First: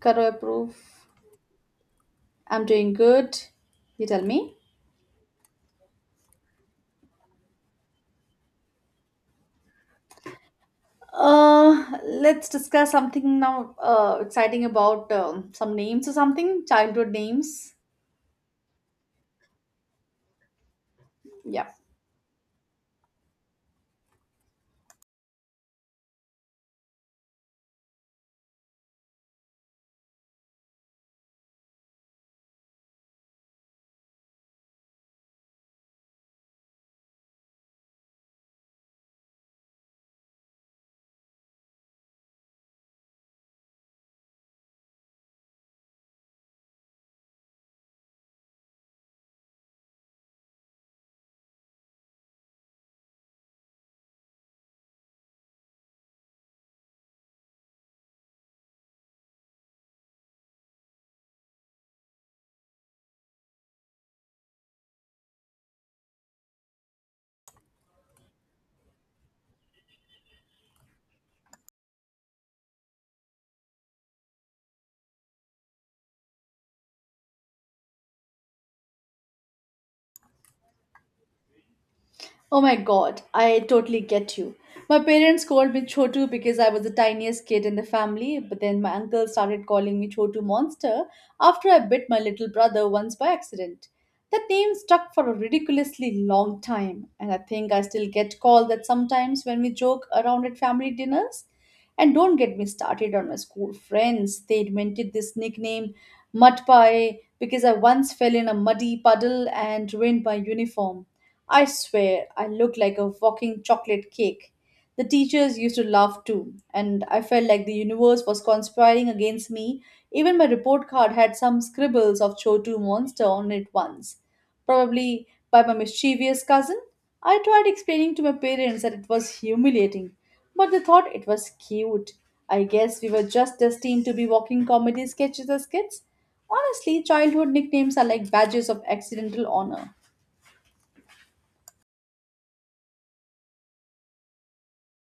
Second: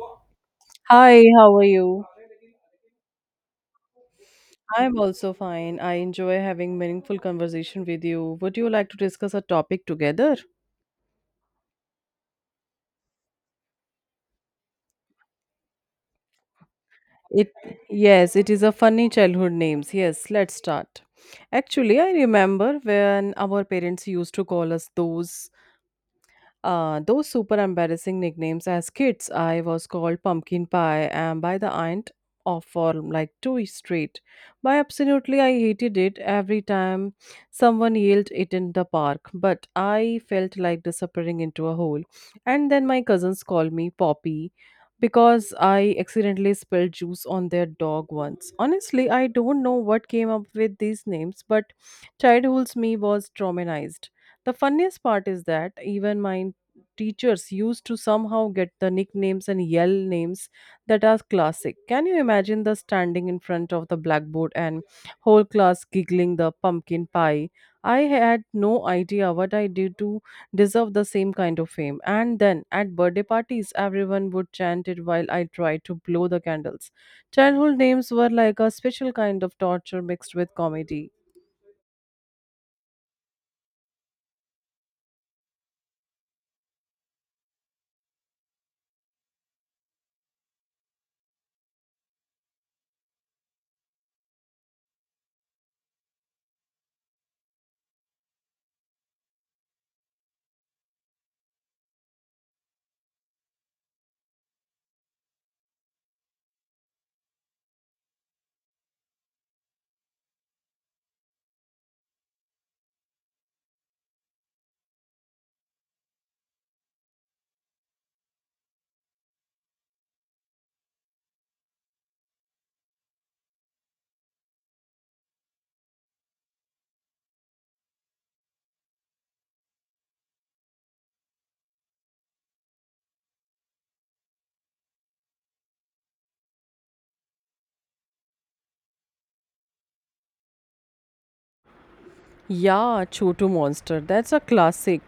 Career proof. Hi, how are you? I'm doing good. You tell me. I'm also fine. I enjoy having meaningful conversation with you. Would you like to discuss a topic together? Let's discuss something now exciting about some names or something, childhood It names. yes, it is a funny childhood names. Yes, let's start. Yeah. Actually, I remember when our parents used to call us those those super embarrassing nicknames as kids. I was called Pumpkin Pie and by the aunt of for like 2 years straight. By absolutely, I hated it every time someone yelled it in the park, but I felt like disappearing into a hole. And then my cousins called me Poppy because I accidentally spilled juice on their dog once. Honestly, I don't know what came up with these names, but childhood's me was traumatized. The funniest part is that even my teachers used to somehow get the nicknames and yell names that are classic. Can you imagine the standing in front of the blackboard and whole class giggling the pumpkin pie? I had no idea what I did to deserve the same kind of fame. And then at birthday parties, everyone would chant it while I tried to blow the candles. Childhood names were like a special kind of torture mixed with comedy. Oh my god, I totally get you. My parents called me Chotu because I was the tiniest kid in the family, but then my uncle started calling me Chotu Monster after I bit my little brother once by accident. That name stuck for a ridiculously long time, and I think I still get called that sometimes when we joke around at family dinners. And don't get me started on my school friends. They invented this nickname Mud Pie because I once fell in a muddy puddle and ruined my uniform. I swear, I looked like a walking chocolate cake. The teachers used to laugh too, and I felt like the universe was conspiring against me. Even my report card had some scribbles of Chotu monster on it once, probably by my mischievous cousin. I tried explaining to my parents that it was humiliating, but they thought it was cute. I guess we were just destined to be walking comedy sketches as kids. Honestly, childhood nicknames are like badges of accidental honor. Yeah, Chotu Monster. That's a classic.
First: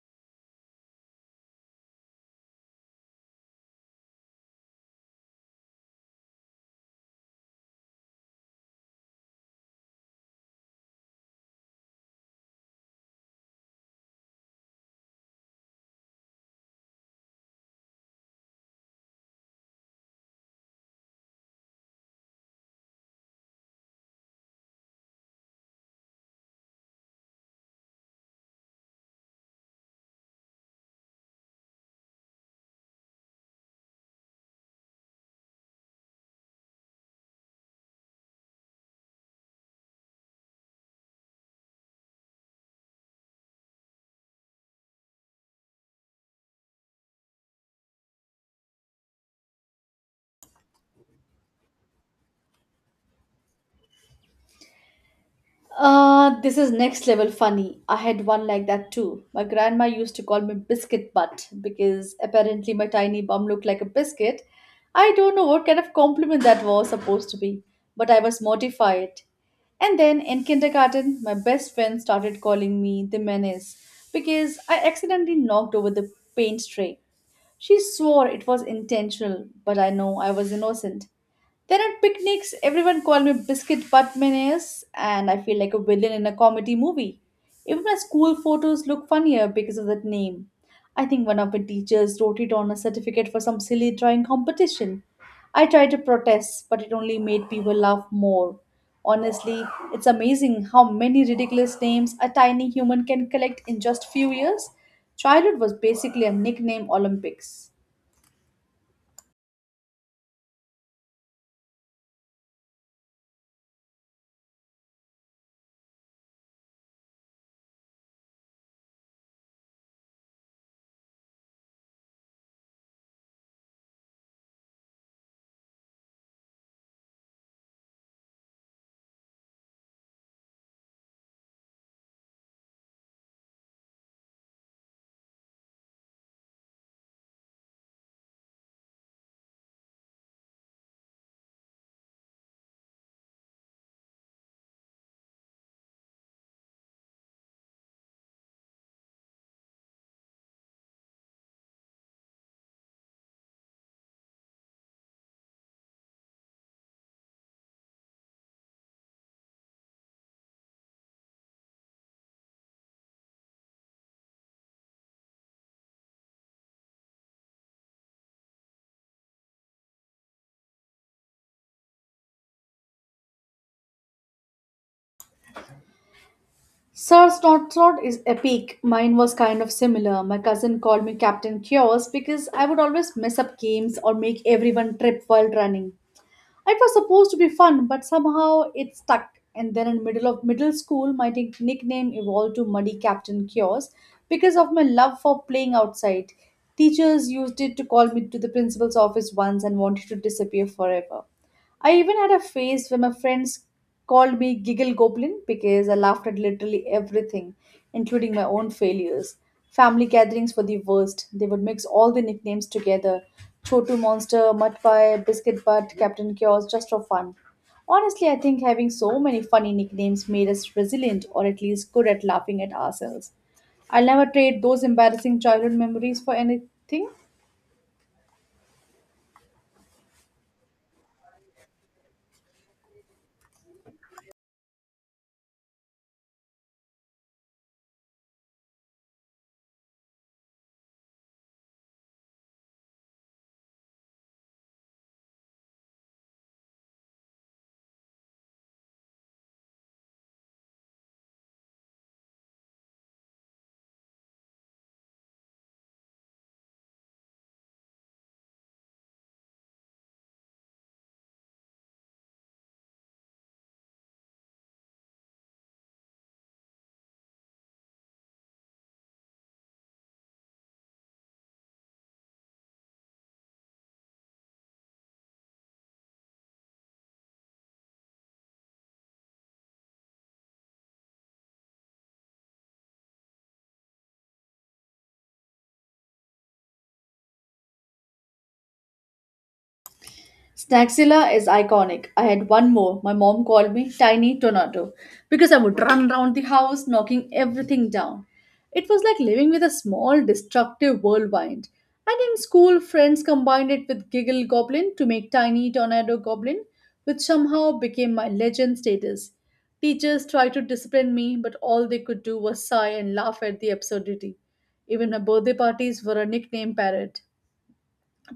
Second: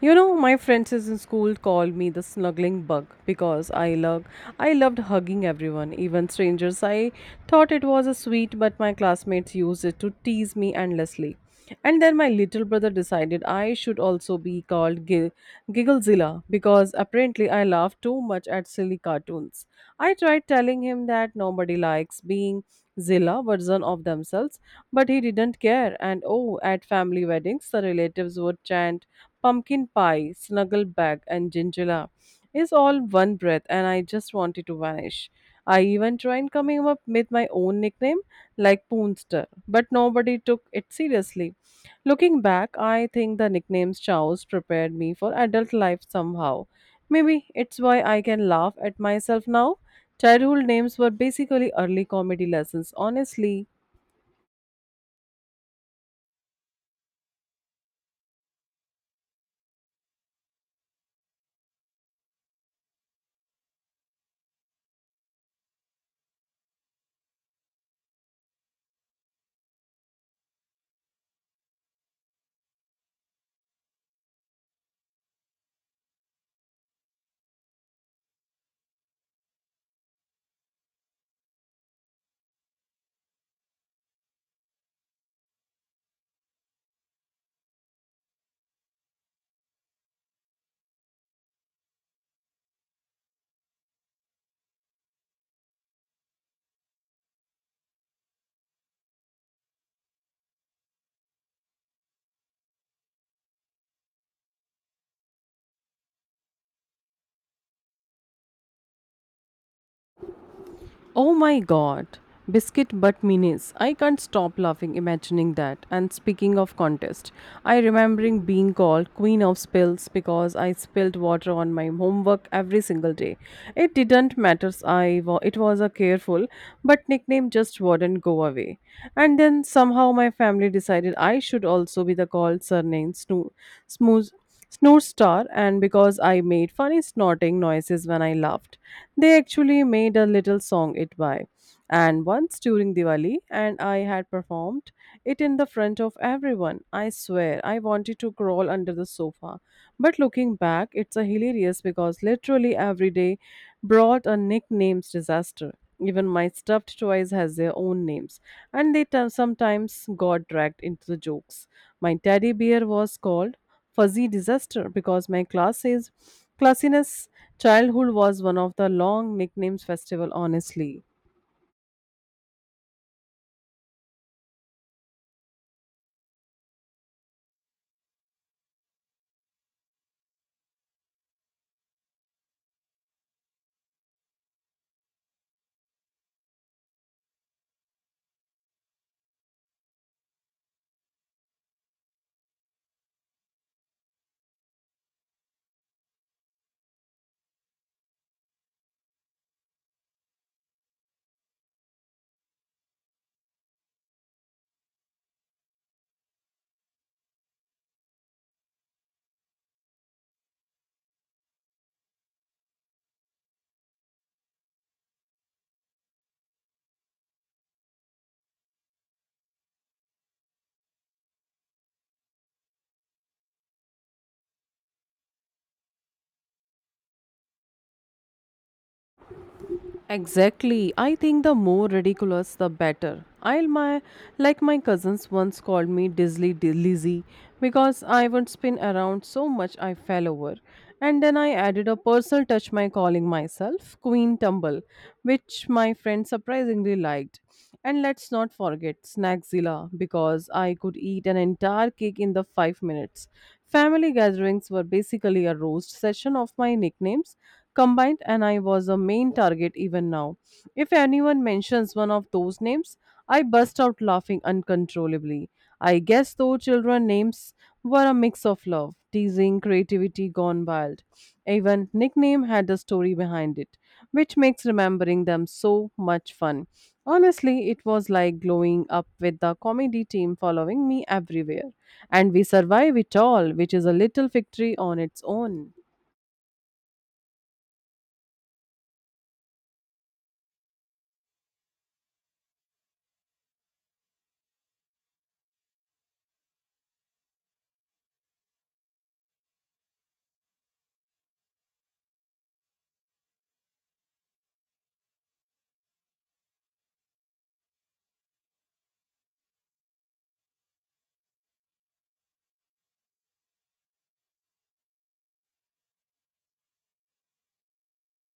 You know, my friends is in school called me the snuggling bug because I loved hugging everyone, even strangers. I thought it was a sweet, but my classmates used it to tease me endlessly. And then my little brother decided I should also be called Gigglezilla because apparently I laugh too much at silly cartoons. I tried telling him that nobody likes being Zilla version of themselves, but he didn't care, and oh, at family weddings, the relatives would chant pumpkin pie, snuggle bag, and gingilla. It's all one breath, and I just wanted to vanish. I even tried coming up with my own nickname, like Poonster, but nobody took it seriously. Looking back, I think the nicknames Chows prepared me for adult life somehow. Maybe it's why I can laugh at myself now. Childhood names were basically early comedy lessons, honestly. This is next level funny. I had one like that too. My grandma used to call me biscuit butt because apparently my tiny bum looked like a biscuit. I don't know what kind of compliment that was supposed to be, but I was mortified. And then in kindergarten, my best friend started calling me the menace because I accidentally knocked over the paint tray. She swore it was intentional, but I know I was innocent. Then at picnics, everyone called me Biscuit Butt Menace, and I feel like a villain in a comedy movie. Even my school photos look funnier because of that name. I think one of my teachers wrote it on a certificate for some silly drawing competition. I tried to protest, but it only made people laugh more. Honestly, it's amazing how many ridiculous names a tiny human can collect in just few years. Childhood was basically a nickname Olympics. Oh my god. Biscuit butt minis. I can't stop laughing imagining that. And speaking of contest, I remembering being called queen of spills because I spilled water on my homework every single day. It didn't matter. It was a careful, but nickname just wouldn't go away. And then somehow my family decided I should also be the called surname Snoo smooth snort star and because I made funny snorting noises when I laughed. They actually made a little song it by. And once during Diwali and I had performed it in the front of everyone. I swear I wanted to crawl under the sofa. But looking back, it's a hilarious because literally every day brought a nicknames disaster. Even my stuffed toys has their own names, and sometimes got dragged into the jokes. My teddy bear was called Fuzzy Disaster because my class says classiness childhood was one of the long nicknames festival, honestly. Sir Snort is epic. Mine was kind of similar. My cousin called me Captain Chaos because I would always mess up games or make everyone trip while running. It was supposed to be fun, but somehow it stuck. And then in middle of middle school, my nickname evolved to Muddy Captain Chaos because of my love for playing outside. Teachers used it to call me to the principal's office once and wanted to disappear forever. I even had a phase where my friends called me Giggle Goblin because I laughed at literally everything, including my own failures. Family gatherings were the worst. They would mix all the nicknames together Chotu Monster, Mud Pie, Biscuit Butt, Captain Chaos, just for fun. Honestly, I think having so many funny nicknames made us resilient or at least good at laughing at ourselves. I'll never trade those embarrassing childhood memories for anything. Exactly. I think the more ridiculous, the better. I'll my like my cousins once called me Lizzy because I would spin around so much I fell over, and then I added a personal touch by calling myself Queen Tumble, which my friend surprisingly liked. And let's not forget Snackzilla because I could eat an entire cake in the 5 minutes. Family gatherings were basically a roast session of my nicknames combined, and I was a main target even now. If anyone mentions one of those names, I burst out laughing uncontrollably. I guess those children names were a mix of love, teasing, creativity gone wild. Even nickname had a story behind it, which makes remembering them so much fun. Honestly, it was like glowing up with the comedy team following me everywhere. And we survive it all, which is a little victory on its own. Snaxilla is iconic. I had one more. My mom called me Tiny Tornado because I would run around the house knocking everything down. It was like living with a small destructive whirlwind. And in school, friends combined it with Giggle Goblin to make Tiny Tornado Goblin, which somehow became my legend status. Teachers tried to discipline me, but all they could do was sigh and laugh at the absurdity. Even her birthday parties were a nickname parrot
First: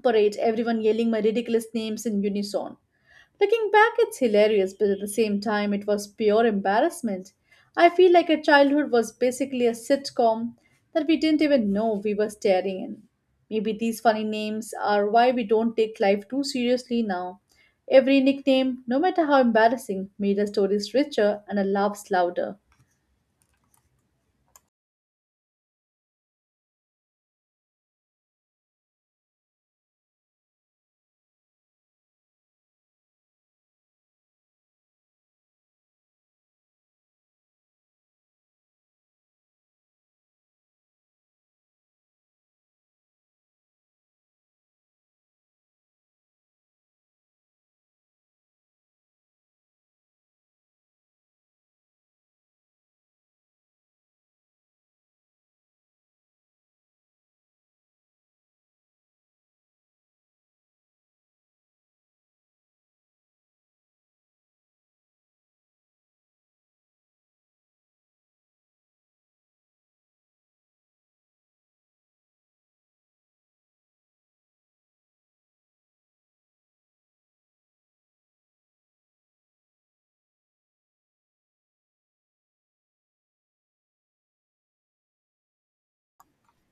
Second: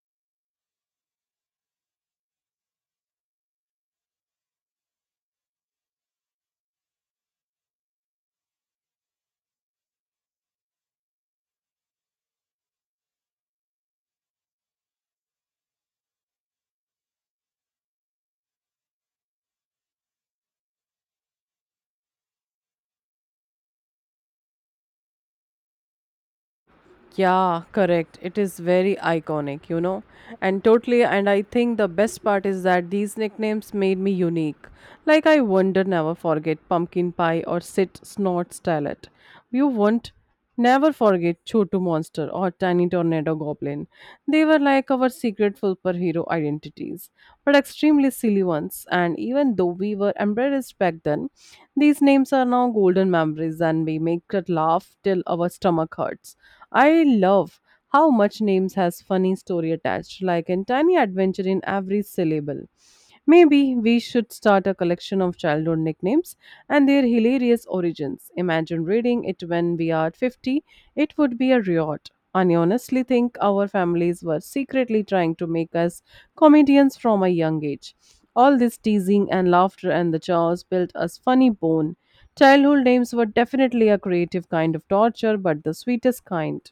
parade, everyone yelling my ridiculous names in unison. Looking back, it's hilarious, but at the same time, it was pure embarrassment. I feel like our childhood was basically a sitcom that we didn't even know we were staring in. Maybe these funny names are why we don't take life too seriously now. Every nickname, no matter how embarrassing, made our stories richer and our laughs louder. Yeah, correct. It is very iconic, you know. And totally, and I think the best part is that these nicknames made me unique. Like, I wonder never forget pumpkin pie or sit snort stylet. You won't never forget Chotu monster or tiny tornado goblin. They were like our secret superhero identities, but extremely silly ones. And even though we were embarrassed back then, these names are now golden memories and we make it laugh till our stomach hurts. I love how much names has funny story attached, like a tiny adventure in every syllable. Maybe we should start a collection of childhood nicknames and their hilarious origins. Imagine reading it when we are 50. It would be a riot. I honestly think our families were secretly trying to make us comedians from a young age. All this teasing and laughter and the jaws built us funny bone. Childhood names were definitely a creative kind of torture, but the sweetest kind.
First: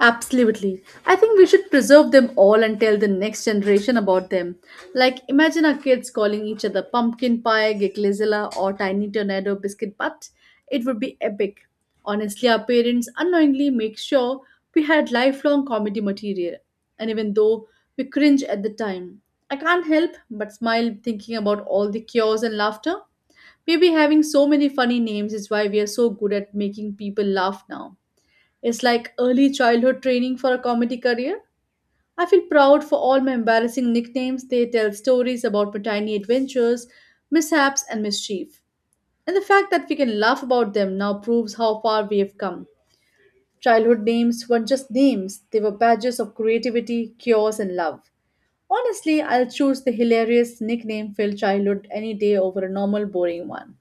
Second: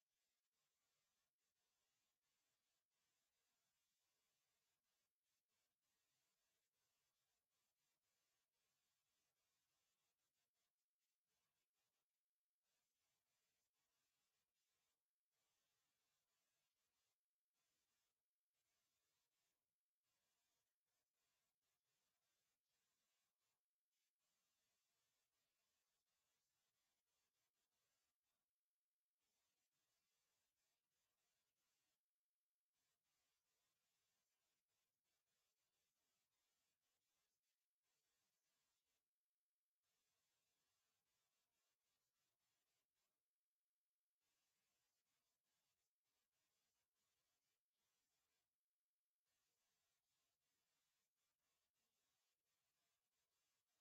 Absolutely. I think we should preserve them all and tell the next generation about them. Like, imagine our kids calling each other pumpkin pie, gigglezilla, or tiny tornado biscuit butt. It would be epic. Honestly, our parents unknowingly make sure we had lifelong comedy material. And even though we cringe at the time, I can't help but smile thinking about all the cures and laughter. Maybe having so many funny names is why we are so good at making people laugh now. It's like early childhood training for a comedy career. I feel proud for all my embarrassing nicknames. They tell stories about my tiny adventures, mishaps, and mischief. And the fact that we can laugh about them now proves how far we have come. Childhood names weren't just names, they were badges of creativity, cures, and love. Honestly, I'll choose the hilarious nickname filled childhood any day over a normal, boring one.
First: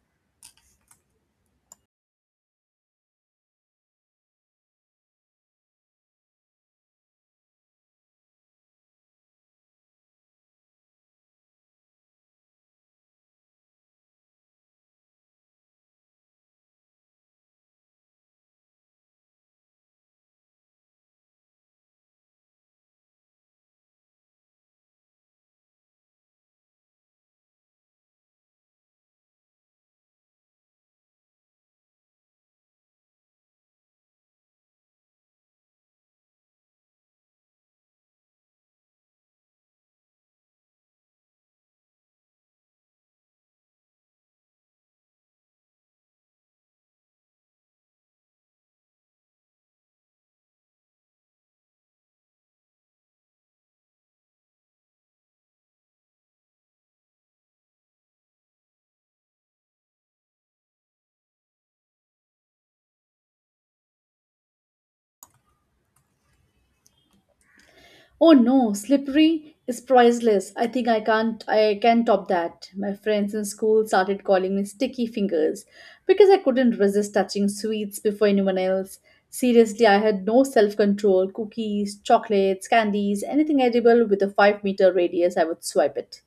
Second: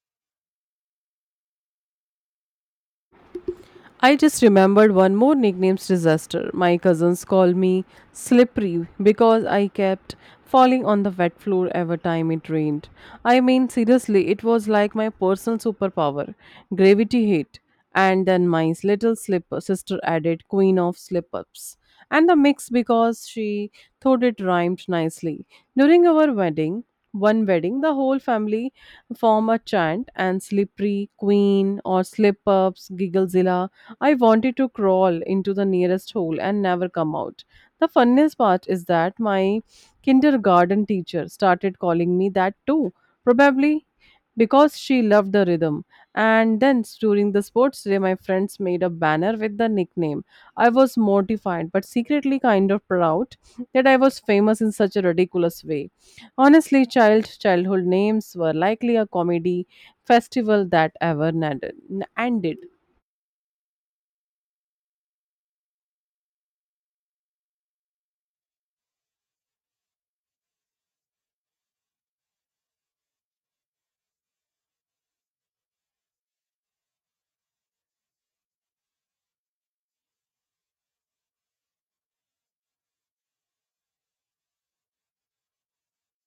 I just remembered one more nickname's disaster. My cousins called me slippery because I kept falling on the wet floor every time it rained. I mean, seriously, it was like my personal superpower gravity hit. And then my little slip sister added queen of slip ups. And the mix because she thought it rhymed nicely. During our wedding, one wedding, the whole family form a chant and slippery queen or slip ups, gigglezilla. I wanted to crawl into the nearest hole and never come out. The funniest part is that my kindergarten teacher started calling me that too, probably because she loved the rhythm. And then during the sports day, my friends made a banner with the nickname. I was mortified, but secretly kind of proud that I was famous in such a ridiculous way. Honestly, childhood names were likely a comedy festival that ever ended. Oh no, slippery is priceless. I think I can't I can top that. My friends in school started calling me sticky fingers because I couldn't resist touching sweets before anyone else. Seriously, I had no self-control. Cookies, chocolates, candies, anything edible with a 5-meter radius, I would swipe it.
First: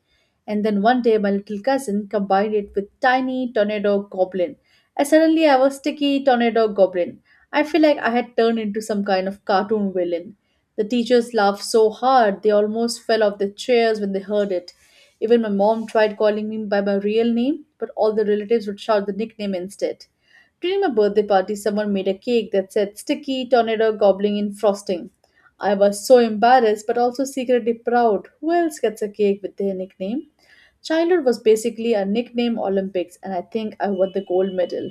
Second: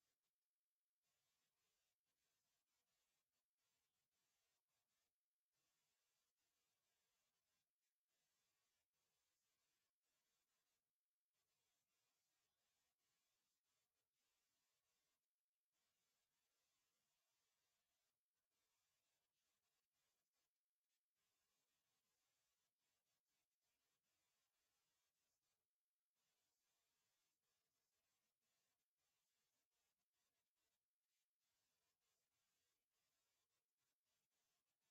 And then one day my little cousin combined it with tiny tornado goblin. And suddenly I was sticky tornado goblin. I feel like I had turned into some kind of cartoon villain. The teachers laughed so hard they almost fell off their chairs when they heard it. Even my mom tried calling me by my real name, but all the relatives would shout the nickname instead. During my birthday party, someone made a cake that said sticky tornado gobbling in frosting. I was so embarrassed but also secretly proud. Who else gets a cake with their nickname? Childhood was basically a nickname Olympics, and I think I won the gold medal.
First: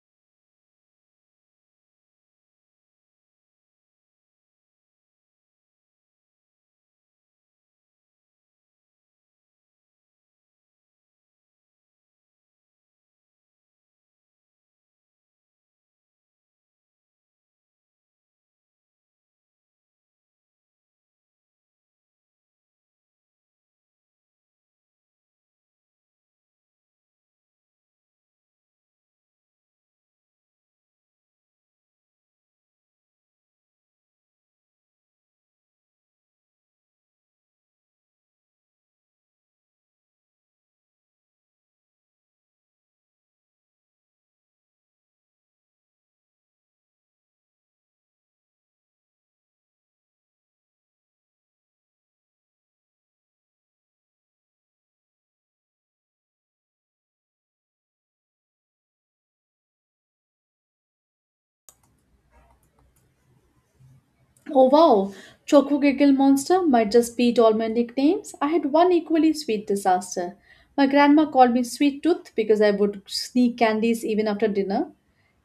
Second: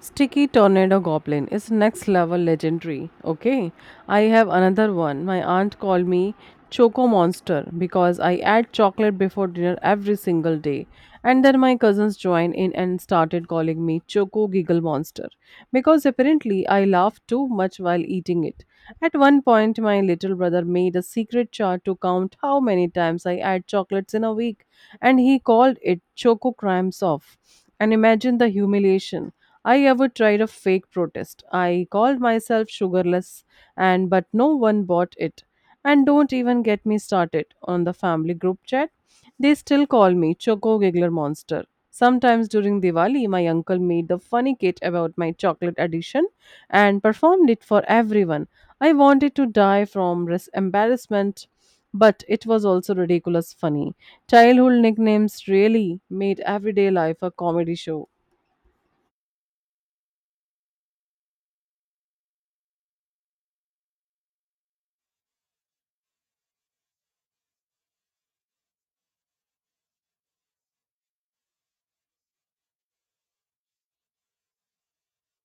Sticky Tornado Goblin is next level legendary. Okay, I have another one. My aunt called me Choco Monster because I add chocolate before dinner every single day. And then my cousins joined in and started calling me Choco Giggle Monster because apparently I laugh too much while eating it. At one point, my little brother made a secret chart to count how many times I add chocolates in a week, and he called it Choco Crimes Off. And imagine the humiliation. I ever tried a fake protest. I called myself sugarless and but no one bought it. And don't even get me started on the family group chat. They still call me Choco Giggler Monster. Sometimes during Diwali, my uncle made the funny kit about my chocolate addiction and performed it for everyone. I wanted to die from embarrassment, but it was also ridiculous funny. Childhood nicknames really made everyday life a comedy show. Oh wow, Choco Giggle Monster might just beat all my nicknames. I had one equally sweet disaster. My grandma called me Sweet Tooth because I would sneak candies even after dinner.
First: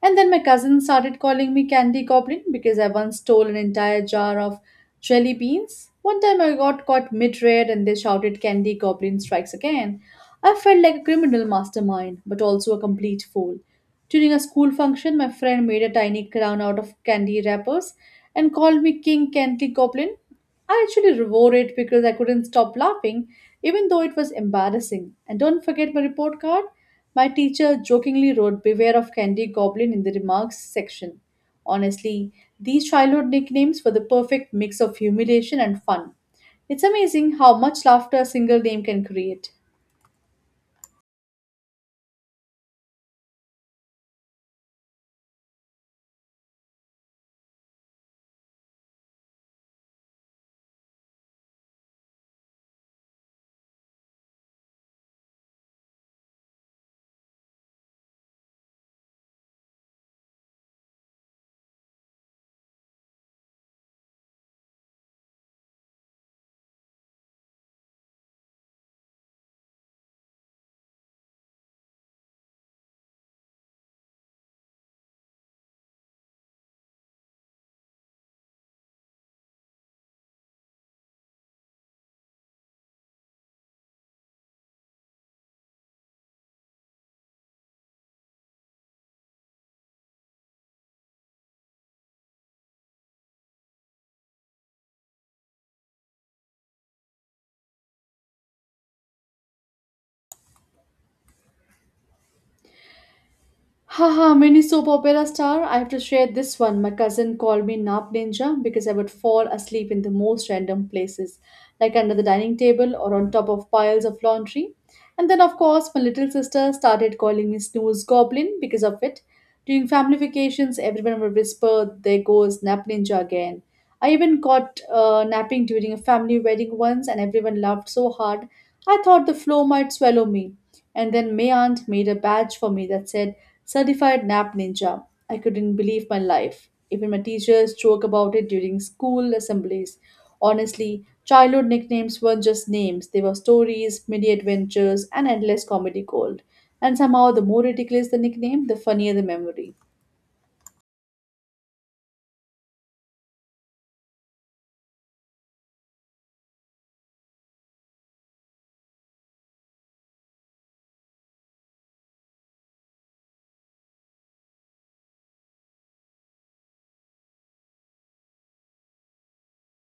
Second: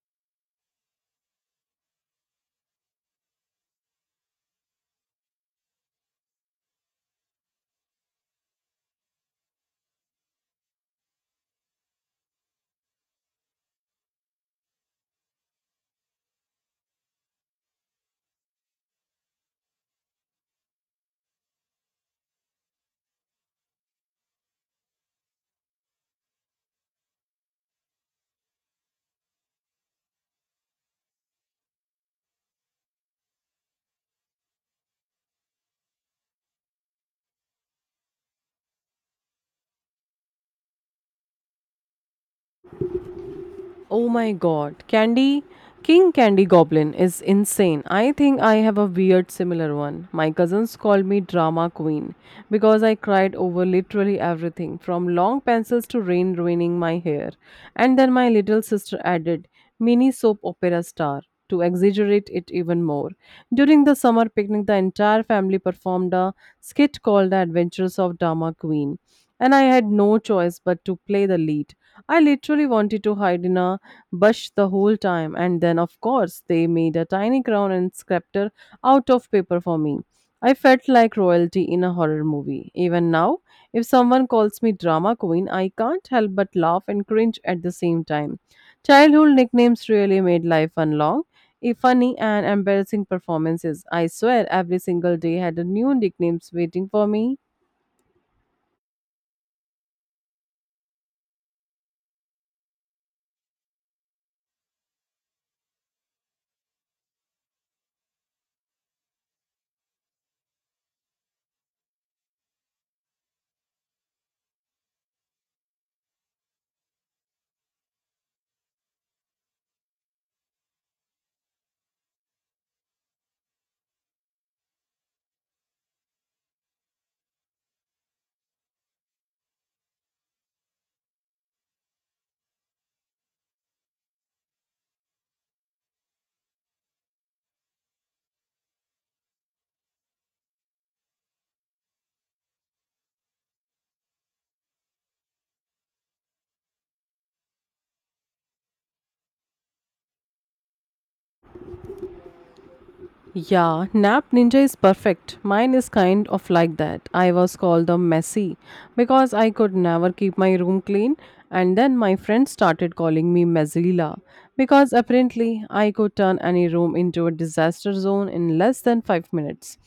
And then my cousin started calling me Candy Goblin because I once stole an entire jar of jelly beans. One time I got caught mid raid and they shouted, Candy Goblin strikes again. I felt like a criminal mastermind, but also a complete fool. During a school function, my friend made a tiny crown out of candy wrappers and called me King Candy Goblin. I actually wore it because I couldn't stop laughing, even though it was embarrassing. And don't forget my report card. My teacher jokingly wrote Beware of Candy Goblin in the remarks section. Honestly, these childhood nicknames were the perfect mix of humiliation and fun. It's amazing how much laughter a single name can create. Oh my god, Candy King Candy Goblin is insane. I think I have a weird similar one. My cousins called me drama queen because I cried over literally everything from long pencils to rain ruining my hair. And then my little sister added mini soap opera star to exaggerate it even more. During the summer picnic, the entire family performed a skit called The Adventures of Drama Queen, and I had no choice but to play the lead. I literally wanted to hide in a bush the whole time, and then, of course, they made a tiny crown and scepter out of paper for me. I felt like royalty in a horror movie. Even now, if someone calls me drama queen, I can't help but laugh and cringe at the same time. Childhood nicknames really made life fun long, funny and embarrassing performances. I swear every single day had a new nicknames waiting for me. Haha, mini soap opera star. I have to share this one. My cousin called me Nap Ninja because I would fall asleep in the most random places, like under the dining table or on top of piles of laundry. And then, of course, my little sister started calling me Snooze Goblin because of it. During family vacations, everyone would whisper, There goes Nap Ninja again. I even got napping during a family wedding once, and everyone laughed so hard I thought the floor might swallow me. And then my aunt made a badge for me that said, Certified nap ninja. I couldn't believe my life. Even my teachers joke about it during school assemblies. Honestly, childhood nicknames weren't just names, they were stories, mini adventures, and endless comedy gold. And somehow, the more ridiculous the nickname, the funnier the memory. Yeah, Nap Ninja is perfect. Mine is kind of like that. I was called the messy because I could never keep my room clean, and then my friends started calling me Messila because apparently I could turn any room into a disaster zone in less than 5 minutes.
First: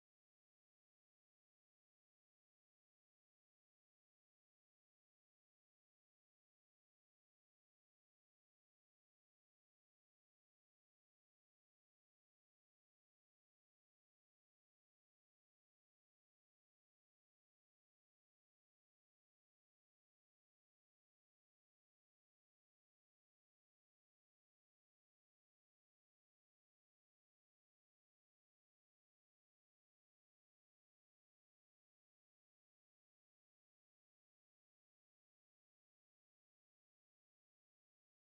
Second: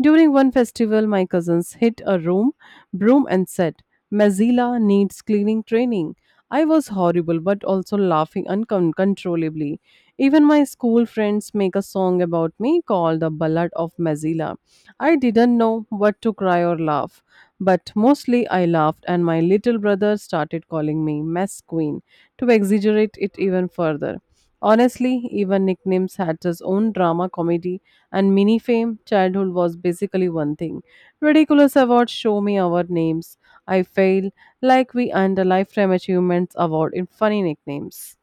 During one festival, my cousins hit a room broom and said, Messila needs cleaning training. I was horrible but also laughing uncontrollably. Even my school friends make a song about me called the Ballad of Mazila. I didn't know what to cry or laugh, but mostly I laughed, and my little brother started calling me Mess Queen to exaggerate it even further. Honestly, even nicknames had its own drama comedy and mini fame. Childhood was basically one thing. Ridiculous awards show me our names. I fail like we earned a lifetime achievements award in funny nicknames.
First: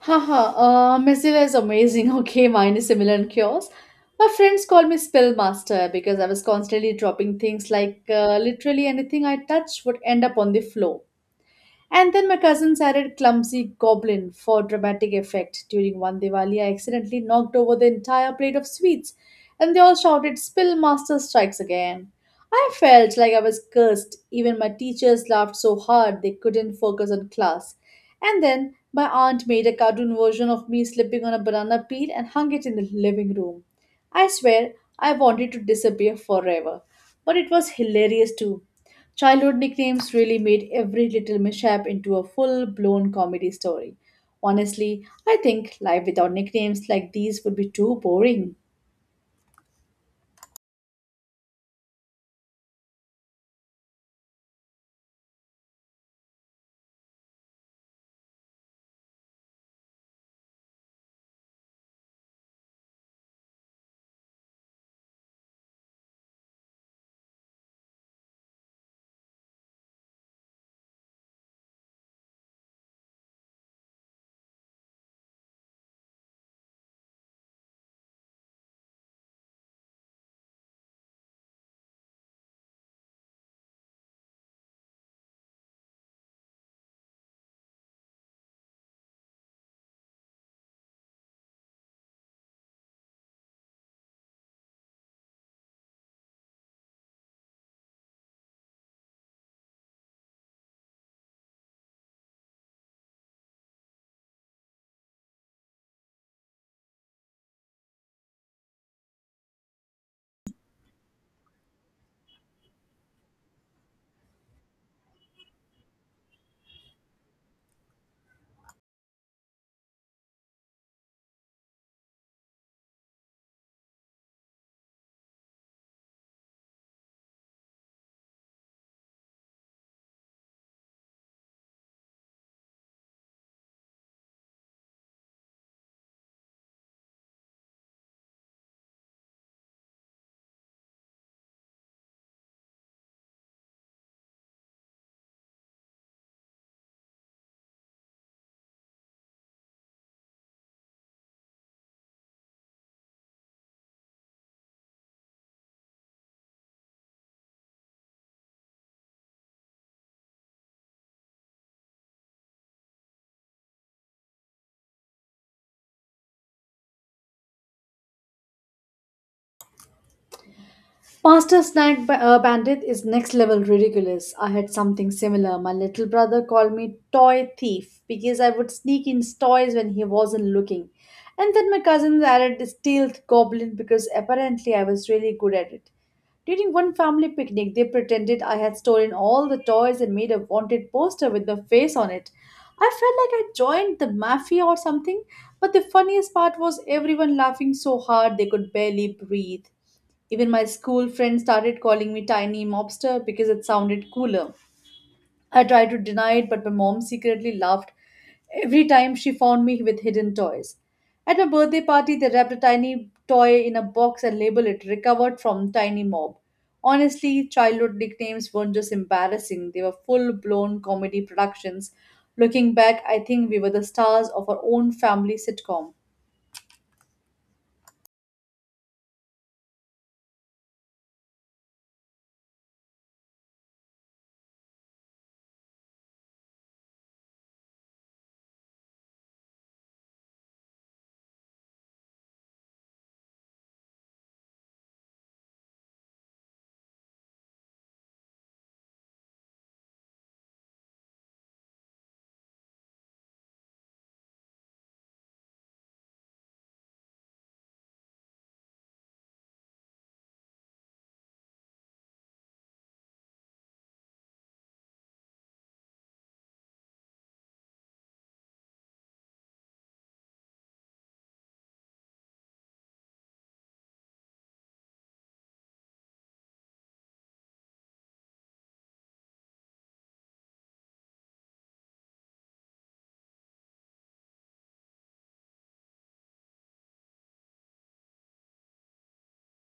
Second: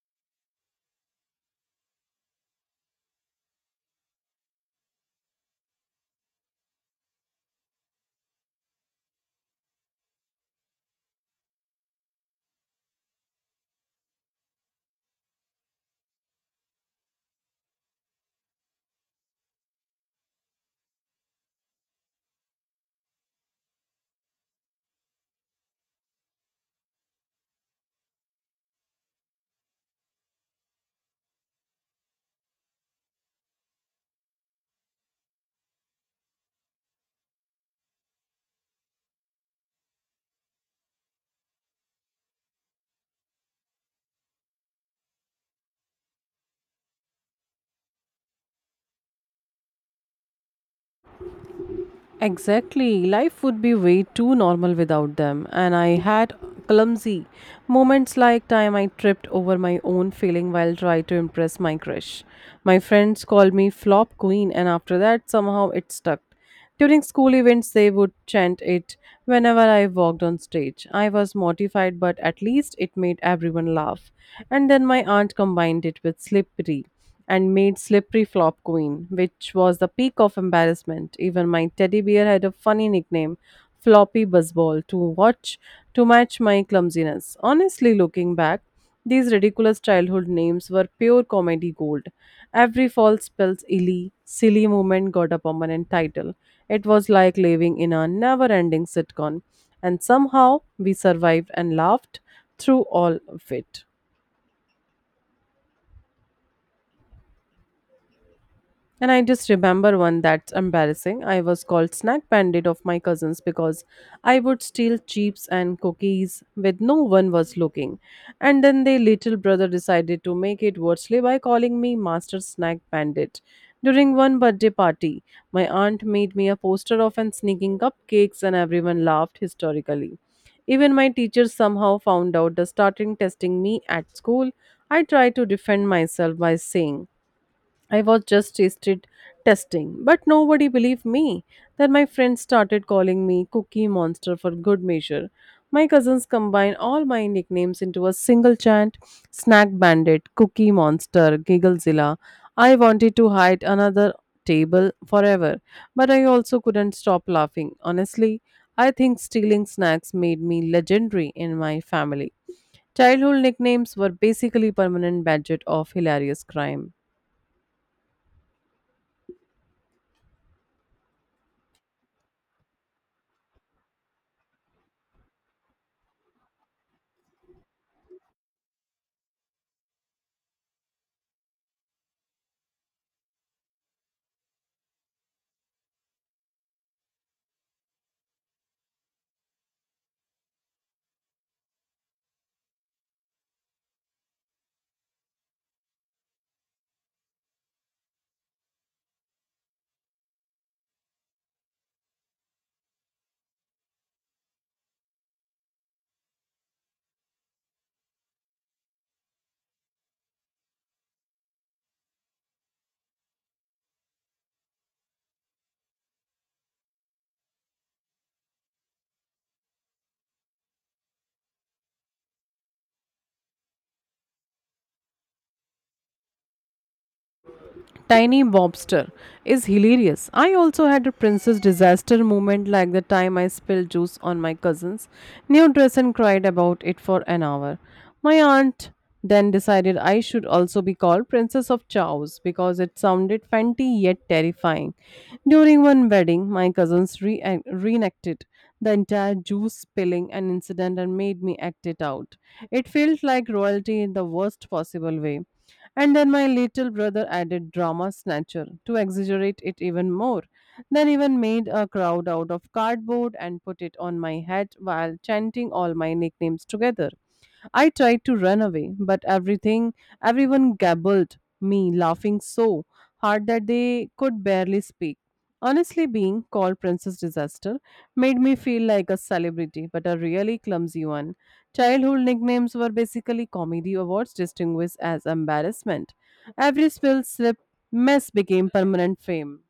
Haha, Mozilla is amazing. Okay, mine is similar in chaos. My friends called me Spill Master because I was constantly dropping things like literally anything I touch would end up on the floor. And then my cousins added clumsy goblin for dramatic effect. During one Diwali, I accidentally knocked over the entire plate of sweets, and they all shouted, Spill Master Strikes Again. I felt like I was cursed. Even my teachers laughed so hard they couldn't focus on class. And then my aunt made a cartoon version of me slipping on a banana peel and hung it in the living room. I swear I wanted to disappear forever. But it was hilarious too. Childhood nicknames really made every little mishap into a full blown comedy story. Honestly, I think life without nicknames like these would be too boring. Exactly. Life would be way too normal without them. And I had clumsy moments like time I tripped over my own feeling while trying to impress my crush. My friends called me flop queen and after that somehow it stuck. During school events they would chant it whenever I walked on stage. I was mortified but at least it made everyone laugh. And then my aunt combined it with slippery and made Slippery Flop Queen, which was the peak of embarrassment. Even my teddy bear had a funny nickname, Floppy Buzzball, to match my clumsiness. Honestly, looking back, these ridiculous childhood names were pure comedy gold. Every silly moment got a permanent title. It was like living in a never ending sitcom. And somehow we survived and laughed through all of it. And I just remember one that's embarrassing. I was called snack bandit of my cousins because I would steal chips and cookies when no one was looking. And then their little brother decided to make it worse by calling me master snack bandit. During one birthday party, my aunt made me a poster of and sneaking cupcakes and everyone laughed hysterically. Even my teacher somehow found out the starting testing me at school. I tried to defend myself by saying I was just tasted testing, but nobody believed me. Then my friends started calling me Cookie Monster for good measure. My cousins combined all my nicknames into a single chant Snack Bandit, Cookie Monster, Gigglezilla. I wanted to hide another table forever, but I also couldn't stop laughing. Honestly, I think stealing snacks made me legendary in my family. Childhood nicknames were basically permanent badges of hilarious crime. Master Bandit is next level ridiculous. I had something similar. My little brother called me toy thief because I would sneak in toys when he wasn't looking. And then my cousins added stealth goblin because apparently I was really good at it. During one family picnic, they pretended I had stolen all the toys and made a wanted poster with my face on it. I felt like I joined the mafia or something, but the funniest part was everyone laughing so hard they could barely breathe. Even my school friends started calling me tiny mobster because it sounded cooler. I tried to deny it, but my mom secretly laughed every time she found me with hidden toys. At my birthday party, they wrapped a tiny toy in a box and labeled it recovered from tiny mob. Honestly, childhood nicknames weren't just embarrassing, they were full blown comedy productions. Looking back, I think we were the stars of our own family sitcom. Tiny Bobster is hilarious. I also had a princess disaster moment like the time I spilled juice on my cousin's new dress and cried about it for an hour. My aunt then decided I should also be called Princess of Chaos because it sounded fancy yet terrifying. During one wedding, my cousins reenacted the entire juice spilling an incident and made me act it out. It felt like royalty in the worst possible way. And then my little brother added drama snatcher to exaggerate it even more, then even made a crowd out of cardboard and put it on my head while chanting all my nicknames together. I tried to run away, but everything everyone gabbled me, laughing so hard that they could barely speak. Honestly, being called Princess Disaster made me feel like a celebrity, but a really clumsy one. Childhood nicknames were basically comedy awards distinguished as embarrassment. Every spill, slip, mess became permanent fame.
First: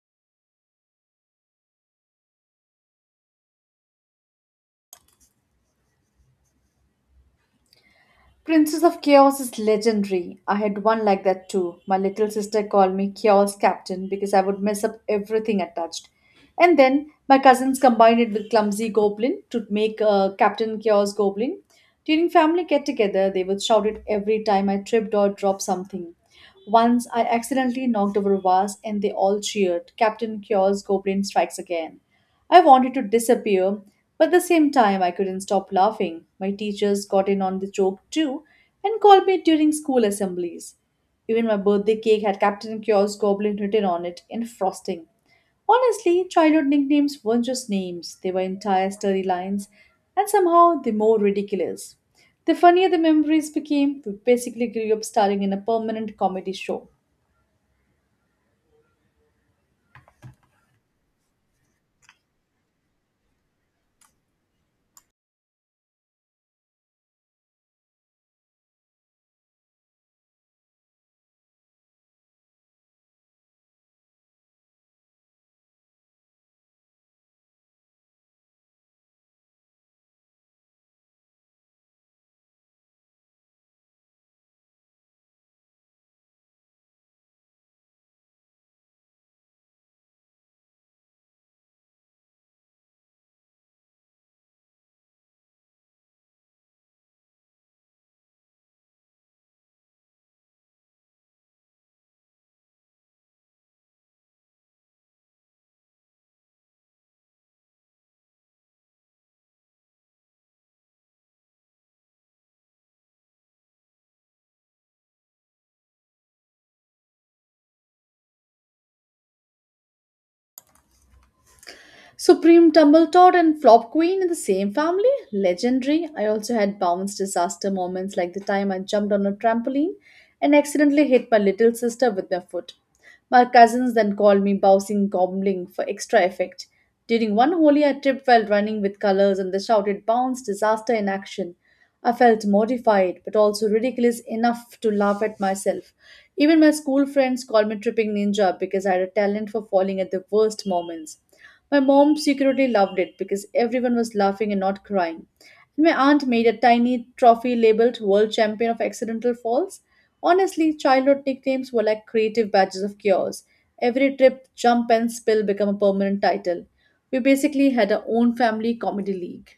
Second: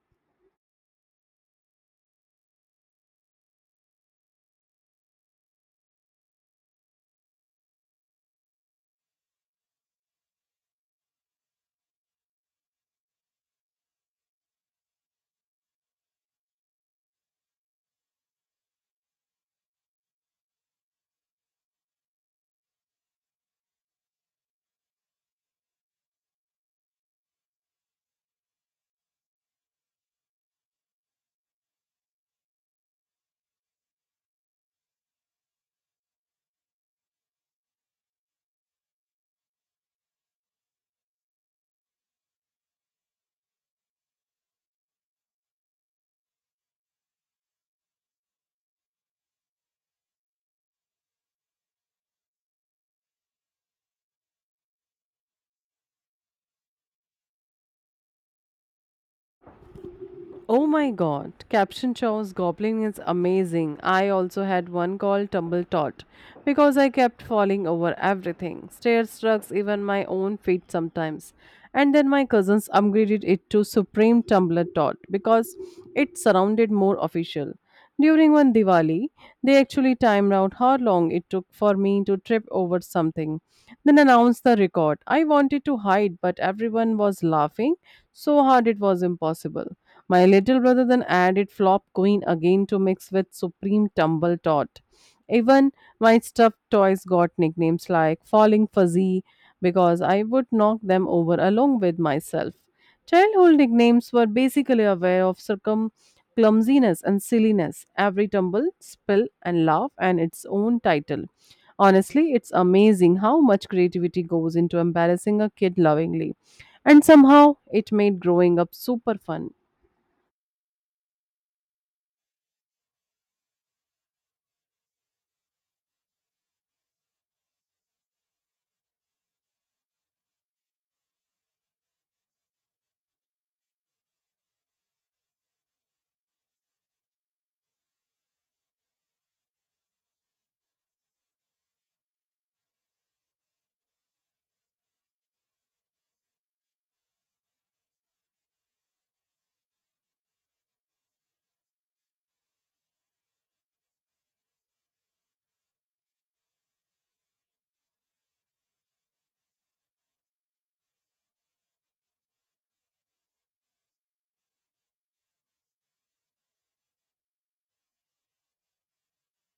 Princess of Chaos is legendary. I had one like that too. My little sister called me Chaos Captain because I would mess up everything I touched. And then my cousins combined it with Clumsy Goblin to make Captain Chaos Goblin. During family get together, they would shout it every time I tripped or dropped something. Once I accidentally knocked over a vase and they all cheered. Captain Cure's goblin strikes again. I wanted to disappear, but at the same time I couldn't stop laughing. My teachers got in on the joke too and called me during school assemblies. Even my birthday cake had Captain Cure's goblin written on it in frosting. Honestly, childhood nicknames weren't just names, they were entire storylines, and somehow the more ridiculous. The funnier the memories became, we basically grew up starring in a permanent comedy show. Oh my god, Caption Show's goblin is amazing. I also had one called Tumble Tot because I kept falling over everything. Stairs struck even my own feet sometimes. And then my cousins upgraded it to Supreme Tumbler Tot because it sounded more official. During one Diwali, they actually timed out how long it took for me to trip over something, then announced the record. I wanted to hide, but everyone was laughing so hard it was impossible. My little brother then added Flop Queen again to mix with Supreme Tumble Tot. Even my stuffed toys got nicknames like Falling Fuzzy because I would knock them over along with myself. Childhood nicknames were basically aware of circum clumsiness and silliness, every tumble, spill, and laugh, and its own title. Honestly, it's amazing how much creativity goes into embarrassing a kid lovingly. And somehow, it made growing up super fun. Supreme Tumbletot and Flop Queen in the same family? Legendary. I also had bounce disaster moments like the time I jumped on a trampoline and accidentally hit my little sister with my foot. My cousins then called me bouncing goblin for extra effect. During one holy, I tripped while running with colors and they shouted bounce disaster in action. I felt mortified but also ridiculous enough to laugh at myself. Even my school friends called me tripping ninja because I had a talent for falling at the worst moments. My mom secretly loved it because everyone was laughing and not crying. My aunt made a tiny trophy labeled World Champion of Accidental Falls. Honestly, childhood nicknames were like creative badges of chaos. Every trip, jump, and spill become a permanent title. We basically had our own family comedy league.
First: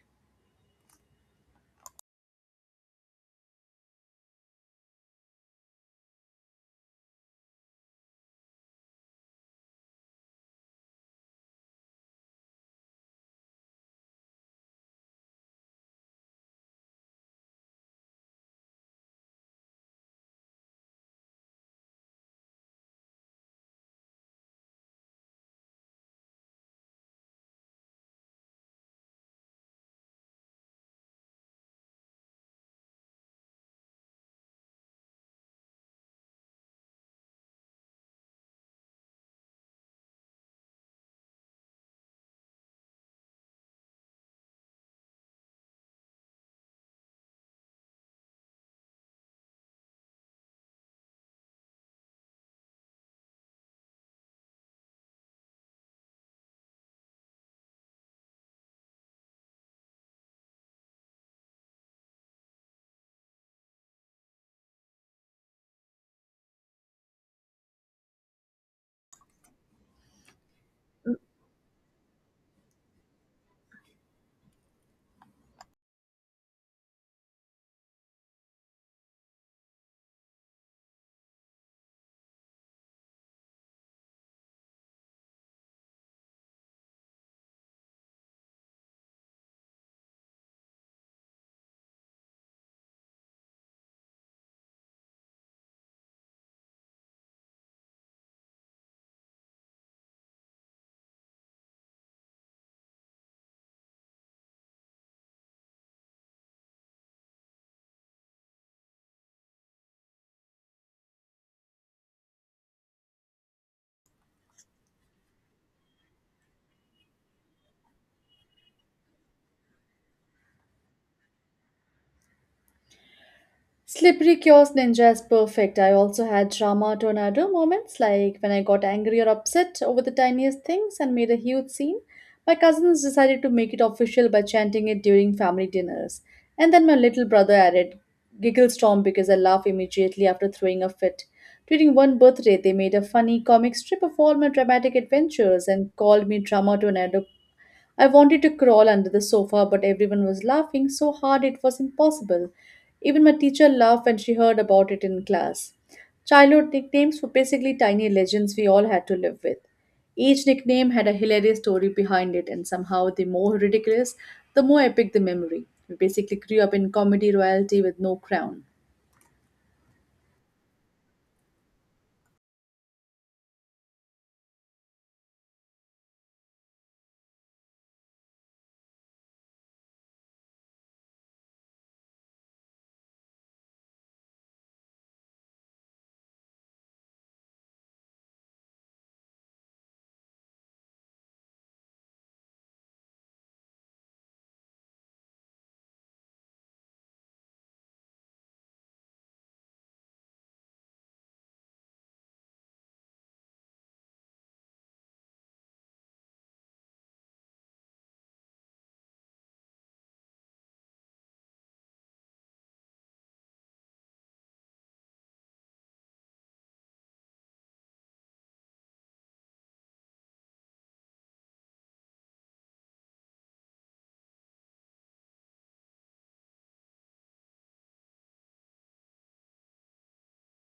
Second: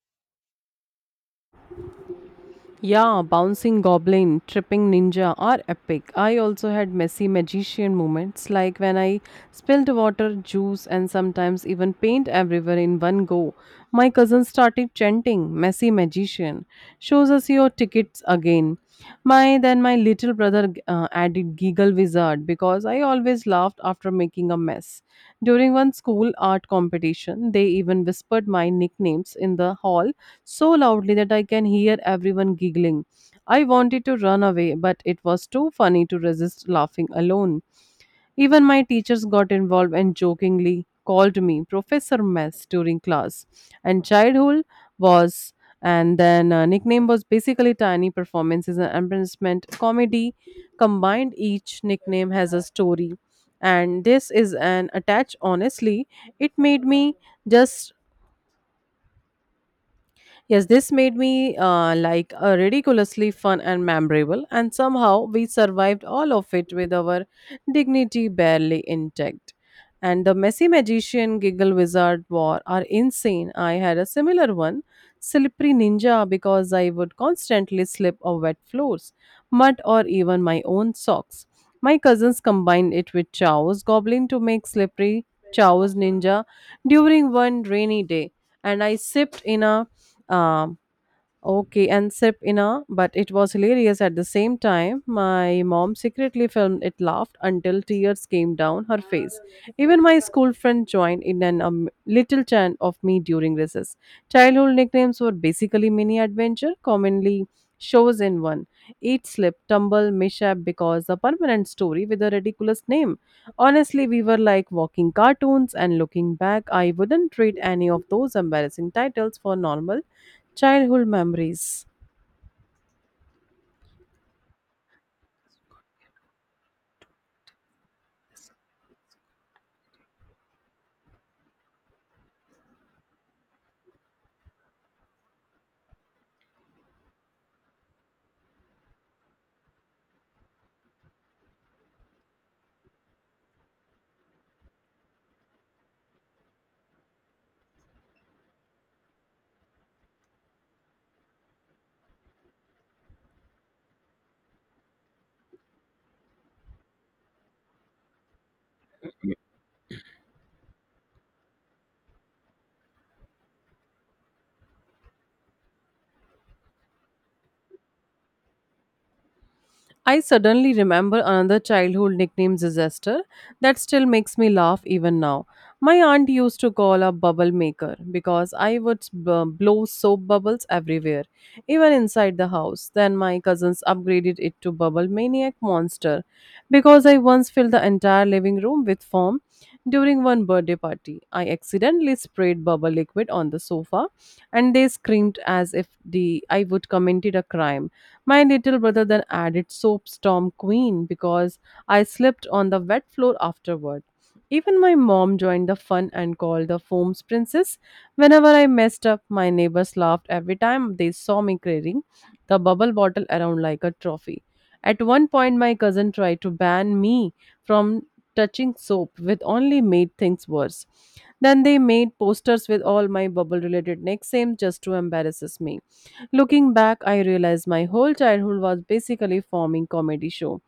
Yeah, bouncing goblin, tripping ninja are epic. I also had messy magician moments like when I spilled water, juice, and sometimes even paint everywhere in one go. My cousin started chanting, Messy magician, shows us your tickets again. My then my little brother added giggle wizard because I always laughed after making a mess. During one school art competition, they even whispered my nicknames in the hall so loudly that I can hear everyone giggling. I wanted to run away, but it was too funny to resist laughing alone. Even my teachers got involved and jokingly called me Professor Mess during class. And childhood was, and then nickname was basically tiny performances and embarrassment comedy combined. Each nickname has a story, and this is an attached. Honestly, it made me just Yes, this made me like ridiculously fun and memorable, and somehow we survived all of it with our dignity barely intact. And the messy magician giggle wizard war are insane. I had a similar one, slippery ninja, because I would constantly slip on wet floors, mud, or even my own socks. My cousins combined it with Chow's goblin to make slippery Chow's ninja during one rainy day and I sipped in a um, okay, and sip in a, but it was hilarious at the same time. My mom secretly filmed it, laughed until tears came down her face. Even my school friend joined in an little chant of me during recess. Childhood nicknames were basically mini adventure, commonly shows in one. Eat, slip, tumble, mishap because a permanent story with a ridiculous name. Honestly, we were like walking cartoons, and looking back, I wouldn't trade any of those embarrassing titles for normal childhood memories. Slippery Chaos Ninja is perfect. I also had drama tornado moments, like when I got angry or upset over the tiniest things and made a huge scene. My cousins decided to make it official by chanting it during family dinners. And then my little brother added Giggle Storm because I laugh immediately after throwing a fit. During one birthday, they made a funny comic strip of all my dramatic adventures and called me Drama Tornado. I wanted to crawl under the sofa, but everyone was laughing so hard it was impossible. Even my teacher laughed when she heard about it in class. Childhood nicknames were basically tiny legends we all had to live with. Each nickname had a hilarious story behind it, and somehow the more ridiculous, the more epic the memory. We basically grew up in comedy royalty with no crown. I suddenly remember another childhood nickname, Disaster, that still makes me laugh even now. My aunt used to call a bubble maker because I would blow soap bubbles everywhere, even inside the house. Then my cousins upgraded it to Bubble Maniac Monster because I once filled the entire living room with foam during one birthday party. I accidentally sprayed bubble liquid on the sofa and they screamed as if the I would committed a crime. My little brother then added soap storm queen because I slipped on the wet floor afterward. Even my mom joined the fun and called the foams princess. Whenever I messed up, my neighbors laughed every time they saw me carrying the bubble bottle around like a trophy. At one point, my cousin tried to ban me from touching soap, which only made things worse. Then they made posters with all my bubble related nicknames just to embarrass me. Looking back, I realized my whole childhood was basically forming comedy show.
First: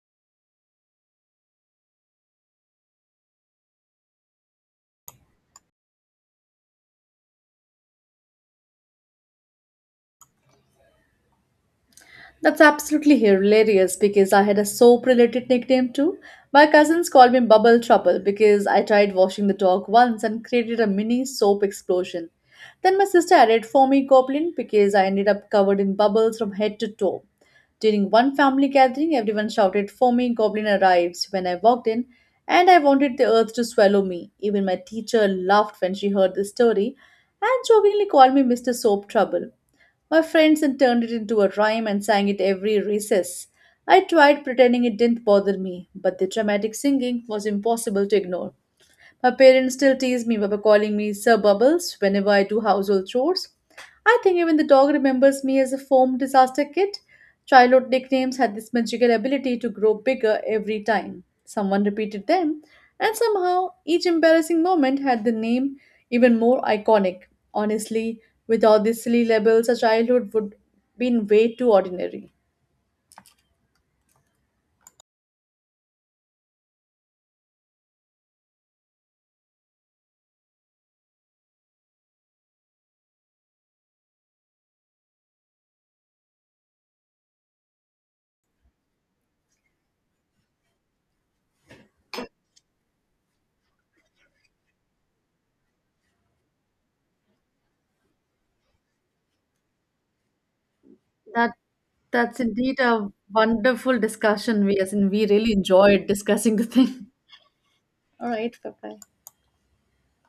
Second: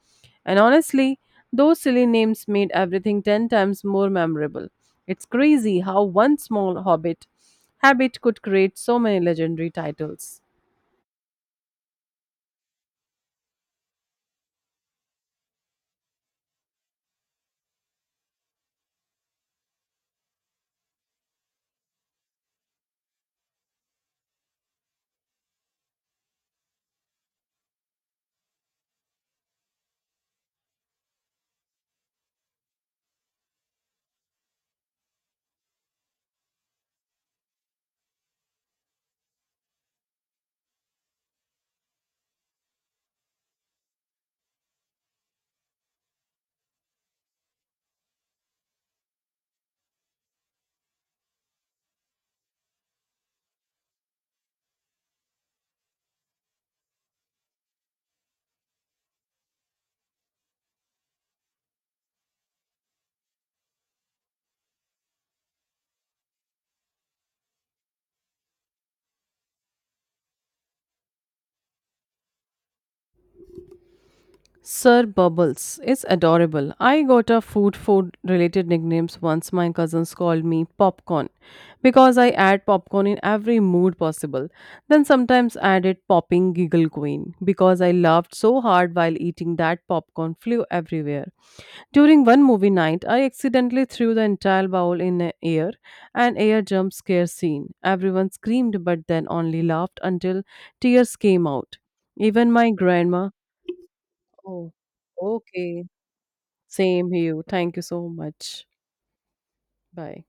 And honestly, those silly names made everything 10 times more memorable. It's crazy how one small hobbit habit could create so many legendary titles. That's absolutely hilarious because I had a soap related nickname too. My cousins called me Bubble Trouble because I tried washing the dog once and created a mini soap explosion. Then my sister added Foamy Goblin because I ended up covered in bubbles from head to toe. During one family gathering, everyone shouted Foamy Goblin arrives when I walked in, and I wanted the earth to swallow me. Even my teacher laughed when she heard this story and jokingly called me Mr. Soap Trouble. My friends then turned it into a rhyme and sang it every recess. I tried pretending it didn't bother me, but the dramatic singing was impossible to ignore. My parents still tease me by calling me Sir Bubbles whenever I do household chores. I think even the dog remembers me as a foam disaster kit. Childhood nicknames had this magical ability to grow bigger every time. Someone repeated them, and somehow each embarrassing moment had the name even more iconic. Honestly, without these silly labels, a childhood would been way too ordinary. Sir Bubbles is adorable. I got a food related nicknames once my cousins called me popcorn because I add popcorn in every mood possible. Then sometimes added popping giggle queen because I laughed so hard while eating that popcorn flew everywhere. During one movie night, I accidentally threw the entire bowl in the air an air jump scare scene. Everyone screamed but then only laughed until tears came That out. that's Even my indeed a grandma wonderful discussion. Oh, We as in we really okay. enjoyed discussing the thing. Same here. Thank you so All right. much. Bye bye. Bye.